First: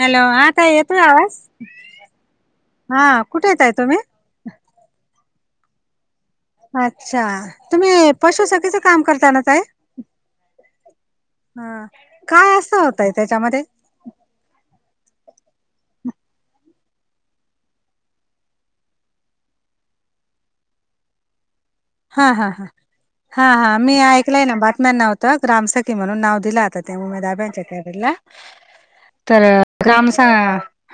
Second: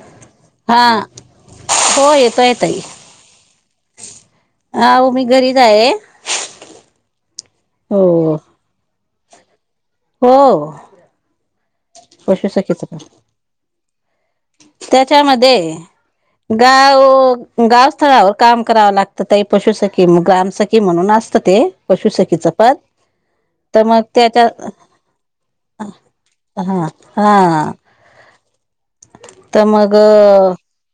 Hello हा ताई, येतोय आवाज? हो, येतोय ताई. हा, कुठंय ताई तुम्ही? हा, हो मी घरीच हाये. अच्छा, तुम्ही पशुसखीचं काम करता ना ताई? हो हं, काय पशुसखीच असतं ओ काम ताई त्याच्यामध्ये? त्याच्यामध्ये गाव, गावस्थळावर काम करावं लागतं ताई, पशुसखी... ग्रामसखी -खी म्हणून असतं ते, हा हा पशुसखीचं हा पद हा हा, तर मी मग ऐकलंय त्याच्या ना बातम्यांना व्हतं, ग्रामसखी म्हणून नाव दिलं आता हा त्या हा [unintelligible] तर ग्रामसा,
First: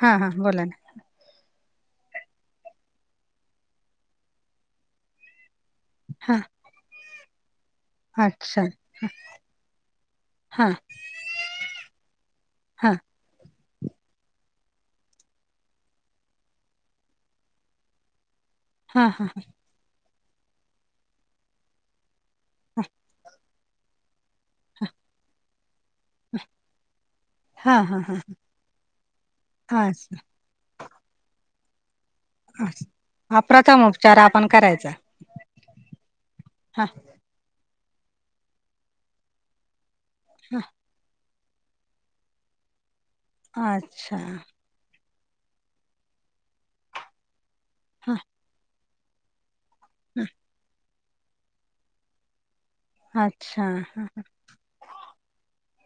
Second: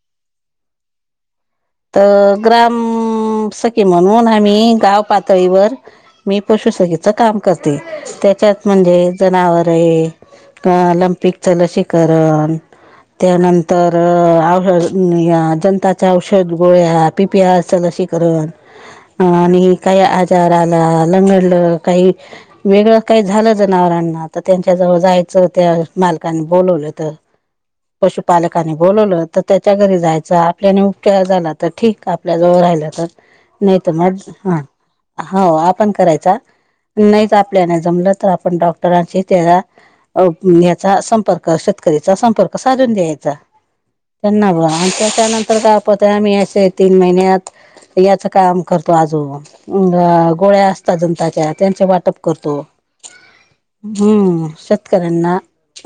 हा हा बोला ना. तर ग्रामसखी म्हणून, आम्ही गाव पातळीवर हा मी पशुसखीचं काम करते, अच्छा त्याच्यात म्हणजे जनावर ए हा काल अन पिकचं लशीकरण हा त्यानंतर, आघर नई, जंताचं औष शेत गोळ्या, पी पी आरचं लशीकरण, हा हा आणि काही आजार आला, लंगडलं, काही वेगळं काही झालं जनावरांना तर त्यांच्याजवळ जायचं, त्या मालकांनी बोलवलं तर हा हा हा पशुपालकानी बोलवलं तर त्याच्या हा घरी अच्छा जायचं, आपल्याने उपचार झाला तर ठीक आपल्या जवळ अच्छा. राहिला तर, हा नाई प्रथम तर मग, उपचार आपण हा, करायचा हो आपण करायचा हा नईच आपल्याने जमलं तर, आपण डॉक्टरांशी त्याचा अं याचा संपर्क शेतकरीचा संपर्क साधून द्यायचा, हा अच्छा त्यांना मग, अन त्याच्यानंतर [unintelligible] पत्र आम्ही अशे तीन महिन्यात, हा याचं काम करतो आजूक अं गोळ्या अस असता जंताच्या त्यांच वाटप करतो, अच्छा हा हम्म, श शेतकऱ्यांना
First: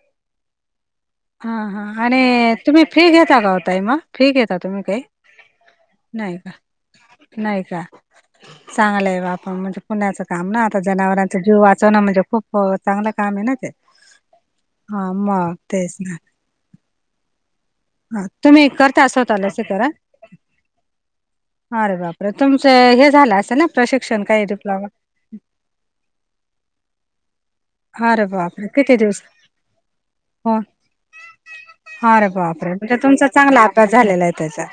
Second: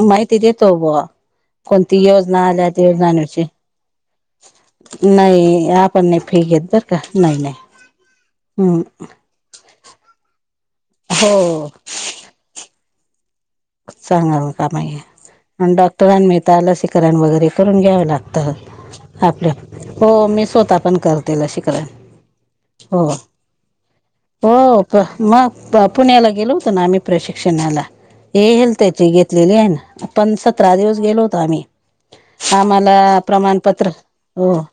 माहिती देतो ब्वा! हा हा आणि तुम्ही फी घेता का ओ ताई मग? फी घेता तुम्ही काही, नाही आपण नाही नाई, फी घेत बर का नाही नाही. नाई का? हम्म चांगलं ए [unintelligible] म्हणजे. पुण्याचं काम ना आता जनावरांच जीव हो वाचवण म्हणजे खूप चांगलं काम आहे ना ते सांगा का हा मग मा तेच ना डॉक्टरां मिळता लसीकरण वगैरे करून घ्यावं हा लागतं तुम्ही करता स्वतः आपल्या लसीकरण हो मी स्वतः पण करतील लशी करन अरे बापरे तुमचं हो हे झालं असेल ना प्रशिक्षण काही डिप्लोमा मग पुण्याला होत ना आम्ही प्रशिक्षणाला अरे हे बापरे हेल्थ किती त्याची दिवस घेतलेली आहे आपण हो सतरा दिवस गेलो होतो आम्ही अरे बापरे आमा ना म्हणजे तुमचा चांगला प्रमाणपत्र अभ्यास झालेला आहे हो त्याचा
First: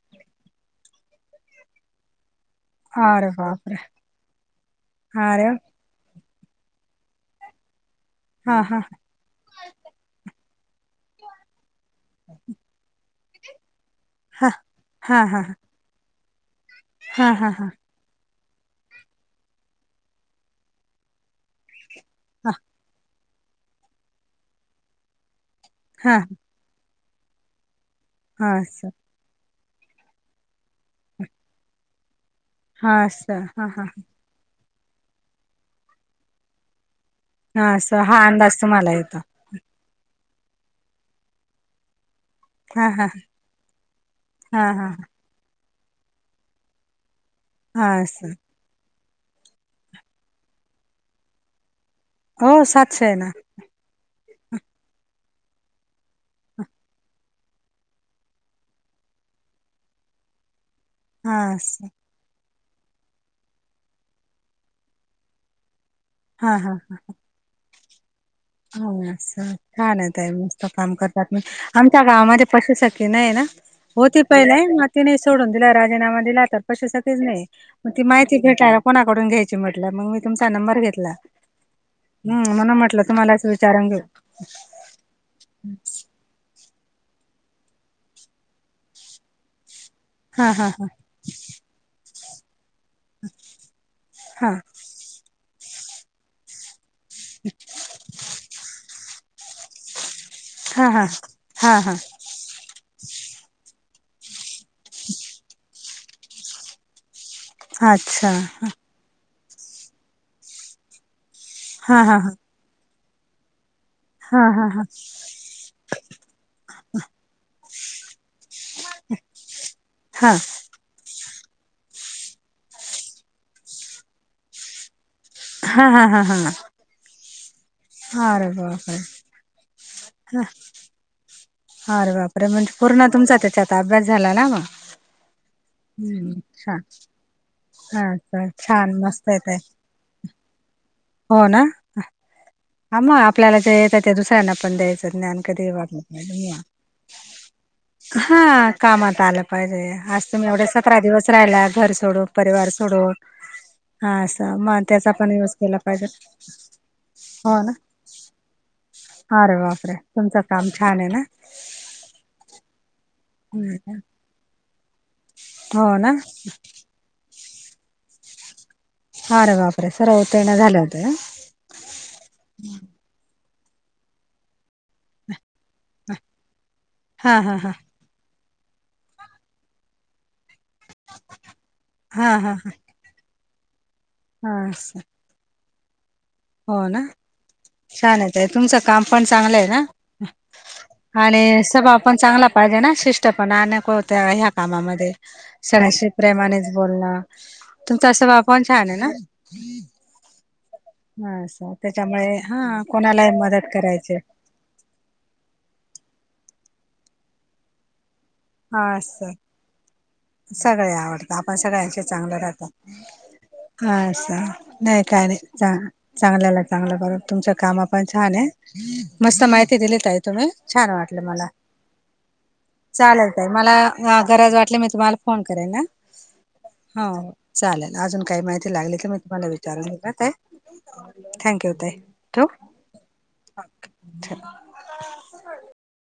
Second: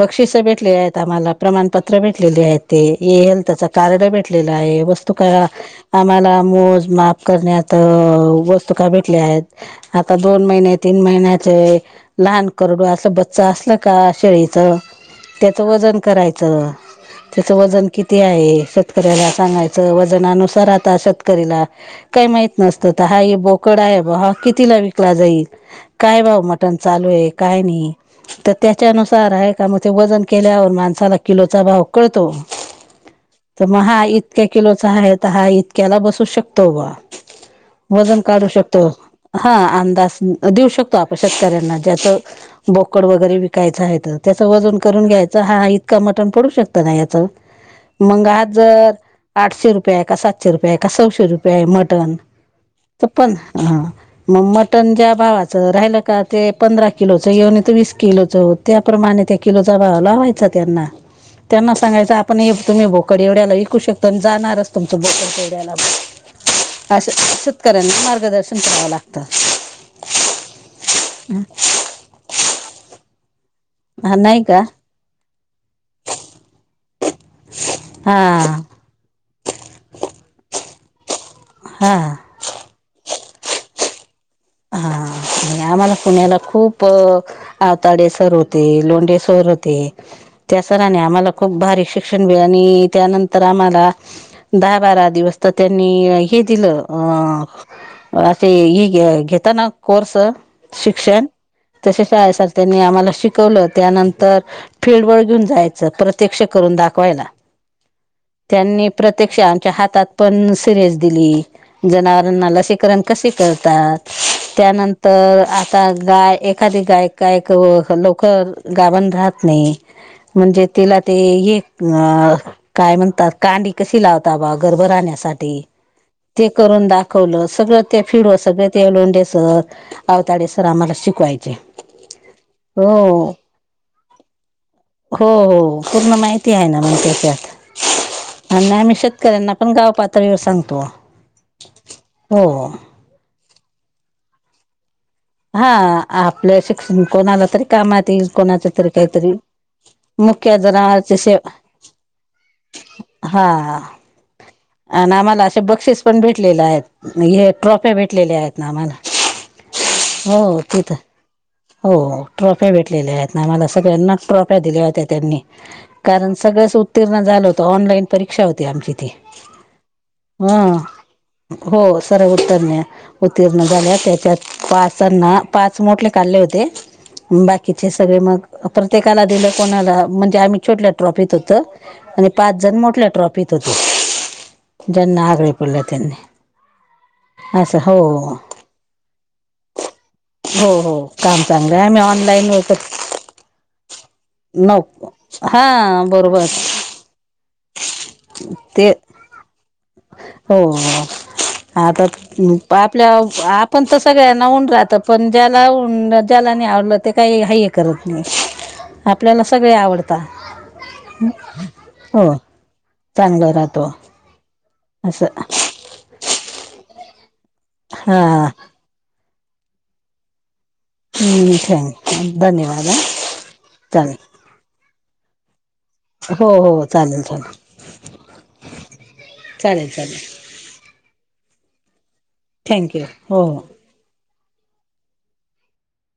बक्षिस आहेत आम्हाला प्रमाणपत्र भेटलेलीत ते अरे हेल्थच बापरे कार्ड भेटलेला आहे वस्तू का अरे आम्हाला मोज माफ करण्यात ता हा वस्तू हा का भेटल्या आहेत आता दोन महिने तीन महिन्याचे लहान करडू असल बच्चा असल का हा हा शेळीच हा हा त्याचं वजन करायचं हा हा त्याचं हा वजन कित ते आहे शेतकऱ्याला सांगायचं वजनानुसार आता शेतकरीला काय नसत तर हा हे बोकड आहे बा हा कितीला विकला जाईल हा काय भाऊ मट टन चालू आहे काय नाही हा हा त्याच्यानु चारा आहे का म ते वजन केल्यावर माणसाला किलोचा भाव कळतो तर मग हा इ इतक्या किलोचा आहे तर हा इतक्याला बसू शकतो बा हा असं हा वजन काढू अंदाज शकतो तुम्हाला येतो हा अंदाज देऊ शकतो आपण शेतकऱ्यांना ज्याच हा बोकड हा वगैरे विकायचं आहे तर त्याचं हा वजन हा करून घ्यायचं हाा इतका मटण पडू शकतो ना याचं हा मंग असं हा जर आठशे रुपये का सातशे रुपये का सशे रुपये मटन हो सातशे आहे ना हां मग मटन ज्या भावाचं राहिलं का ते पंधरा किलोचं येऊन तर वीस किलोचं होऊ त्याप्रमाणे त्या किलोचा भाव लावायचा त्यांना हा त्यांना असं सांगायचं आपण हे तुम्ही भोकड एवढ्याला विकू शकता आणि जाणारच तुमचं भोकड तेवड्याला हा, हा अ शेतकऱ्यांना मार्गदर्शन करावं हा लागतं असं छान येत आहे मस्त काम करतात मी आमच्या गावामध्ये पशुसी नाही ना हा होते नाही का पहिलेय ति नाही सोडून दिला राजीनामा दिला तर कशसाठीच नाही मग ती हा माहिती भेटा कोणाकडून घ्यायची म्हटलं मग मी तुमचा नंबर घेतला हा हम् म्हणून म्हटलं तुम्हालाच विचार घेवू हां आणि आम्हाला पुण्याला खूप आवताडे सर होते, लोंढे सर होते हा त्या हा हा सरांनी आम्हाला खूप भारी शिक्षण बी आणि त्यानंतर आम्हाला हा दहा बारा दिवस तर त्यांनी हे दिलं ह असे ह ग घेतना कोर्स हा शिक्षण हा हा तसे शाळे सारख त्यांनी आम्हाला शिकवलं त्यानंतर फिल्डवर घेऊन जायचं प्रत्यक्ष करून दाखवायला अच्छा प्रत्यक्षच्या हातात पण सिरीज दिली हा हा हा जनावरांना लसीकरण कसे करतात हा हा हा त्यानंतर आता गाय एखादी गाय यक लवकर गाभन राहत नाही, हा म्हणजे तिला ते हे, अ काय म्हणतात कांडी कशी लावता बा गर्भ राहण्यासा हा हा हा ठी हा करून दाखवलं, सगळ ते फिड वर अरे सगळ [unintelligible] बापरे लोंडेसर, अवताडेसर आम्हाला शिकवायचे. अरे बापरे! म्हणजे पूर्ण हो. तुमचा त्याच्यात अभ्यास झाला ना म. हो हो पूर्ण माहिती आहे ना मला त्याच्यात. हा आणि छान आम्ही मस्त येत शेतकऱ्यांना आहे पण गाव पात ळीवर सांगतो. हो ना? हो हो. ह मग, आपल्याला जे येतं ते दुसऱ्यांना पण द्यायचं ज्ञान. हा कधीही वाटलं तर तुम्ही या. आपल्या शिक्षण कोणाला तरी कामात येईल हा कोणाच तरी कामात काहीतरी आलं, [unintelligible] आज तुम्ही मुख्य एवढे सतरा जनावरांची दिवस शे राहिलात. घर सोडून, परिवार सोडून. हा हा अस, मग त्याचा पण युज केला पाहिजे. म हे हो ना ट्रोफ्या भेटलेल्या आहे. अरे बापरे! तुमचं काम तिथं छान आहे ना? हो हो ट्रॉफ्या भेटलेल्या आहेत. आम्हाला सगळ्यांनाच ट्रॉफ्या दिल्या होत्या त्यांनी. हो ना कारण सगळेच उत्तीर्ण झालो होतो. ऑनलाईन परीक्षा होती आमची. ती अरे बापरे! सर्वच ह उत्तीर्ण झाले होते आ? हो सर्व उत्तर्ण उत्तीर्ण झाले होते. त्यात पाचांना, पाच मोठ काढले होते. हा हा हा बाकीचे सगळे मग, प्रत्येका दिल कोणाला म्हणजे आम्ही छोटल्या ट्रॉफीत होत. हा आणि हा पाच हा जण मोठल्या ट्रॉफीत होते. हा असं ज्यांना आगळे [unintelligible] त्यांनी. हो ना? असं हो छान येतय. तुमचं काम पण चांगलं आहे ना. हो हो काम आणि चांगलं आहे स्वभाव आम्ही पण चांगला ऑनलाईन पाहिजे ना? विकत शिष्टपणा नको त ह्या नव कामामध्ये. सणाशी हां बरोबर प्रेमानेच बोलणं तुमचा स्वभाव पण ते छान आहे ना? हो हा असं आत उ त्याच्यामुळे हा आपल्य कोणालाही मदत आपण तर करायची सगळ्यांना हून राहत. पण ज्याला ऊन त्याला नाही आवडलं, ते काही हाये करत नाही. हा असं आपल्याला सगळे आवड सगळे आवडता, आपण सगळ्यांशी हो चांगलं राहतो, चांगलं राहतो असं. नाही काय असं नाही, चांग चांगलं लागतं आम्हाला बघून. तुमच कामं पण छान हा आहेत! मस्त माहिती दिली ताई तुम्ही. छान वाट टलं मला. थँक धन्यवाद हा चालेल ताई, मला अ चालेल गरज वाटलं मी तुम्हाला फोन करेन हा. हो हो हाव, चालेल चालेल अजून काही माहिती लागली की मी तुम्हाला चालेल विचारून चालेल [unintelligible] थँक्यू ताई. ठेवू. थँक्यू हो हो! [inaudible]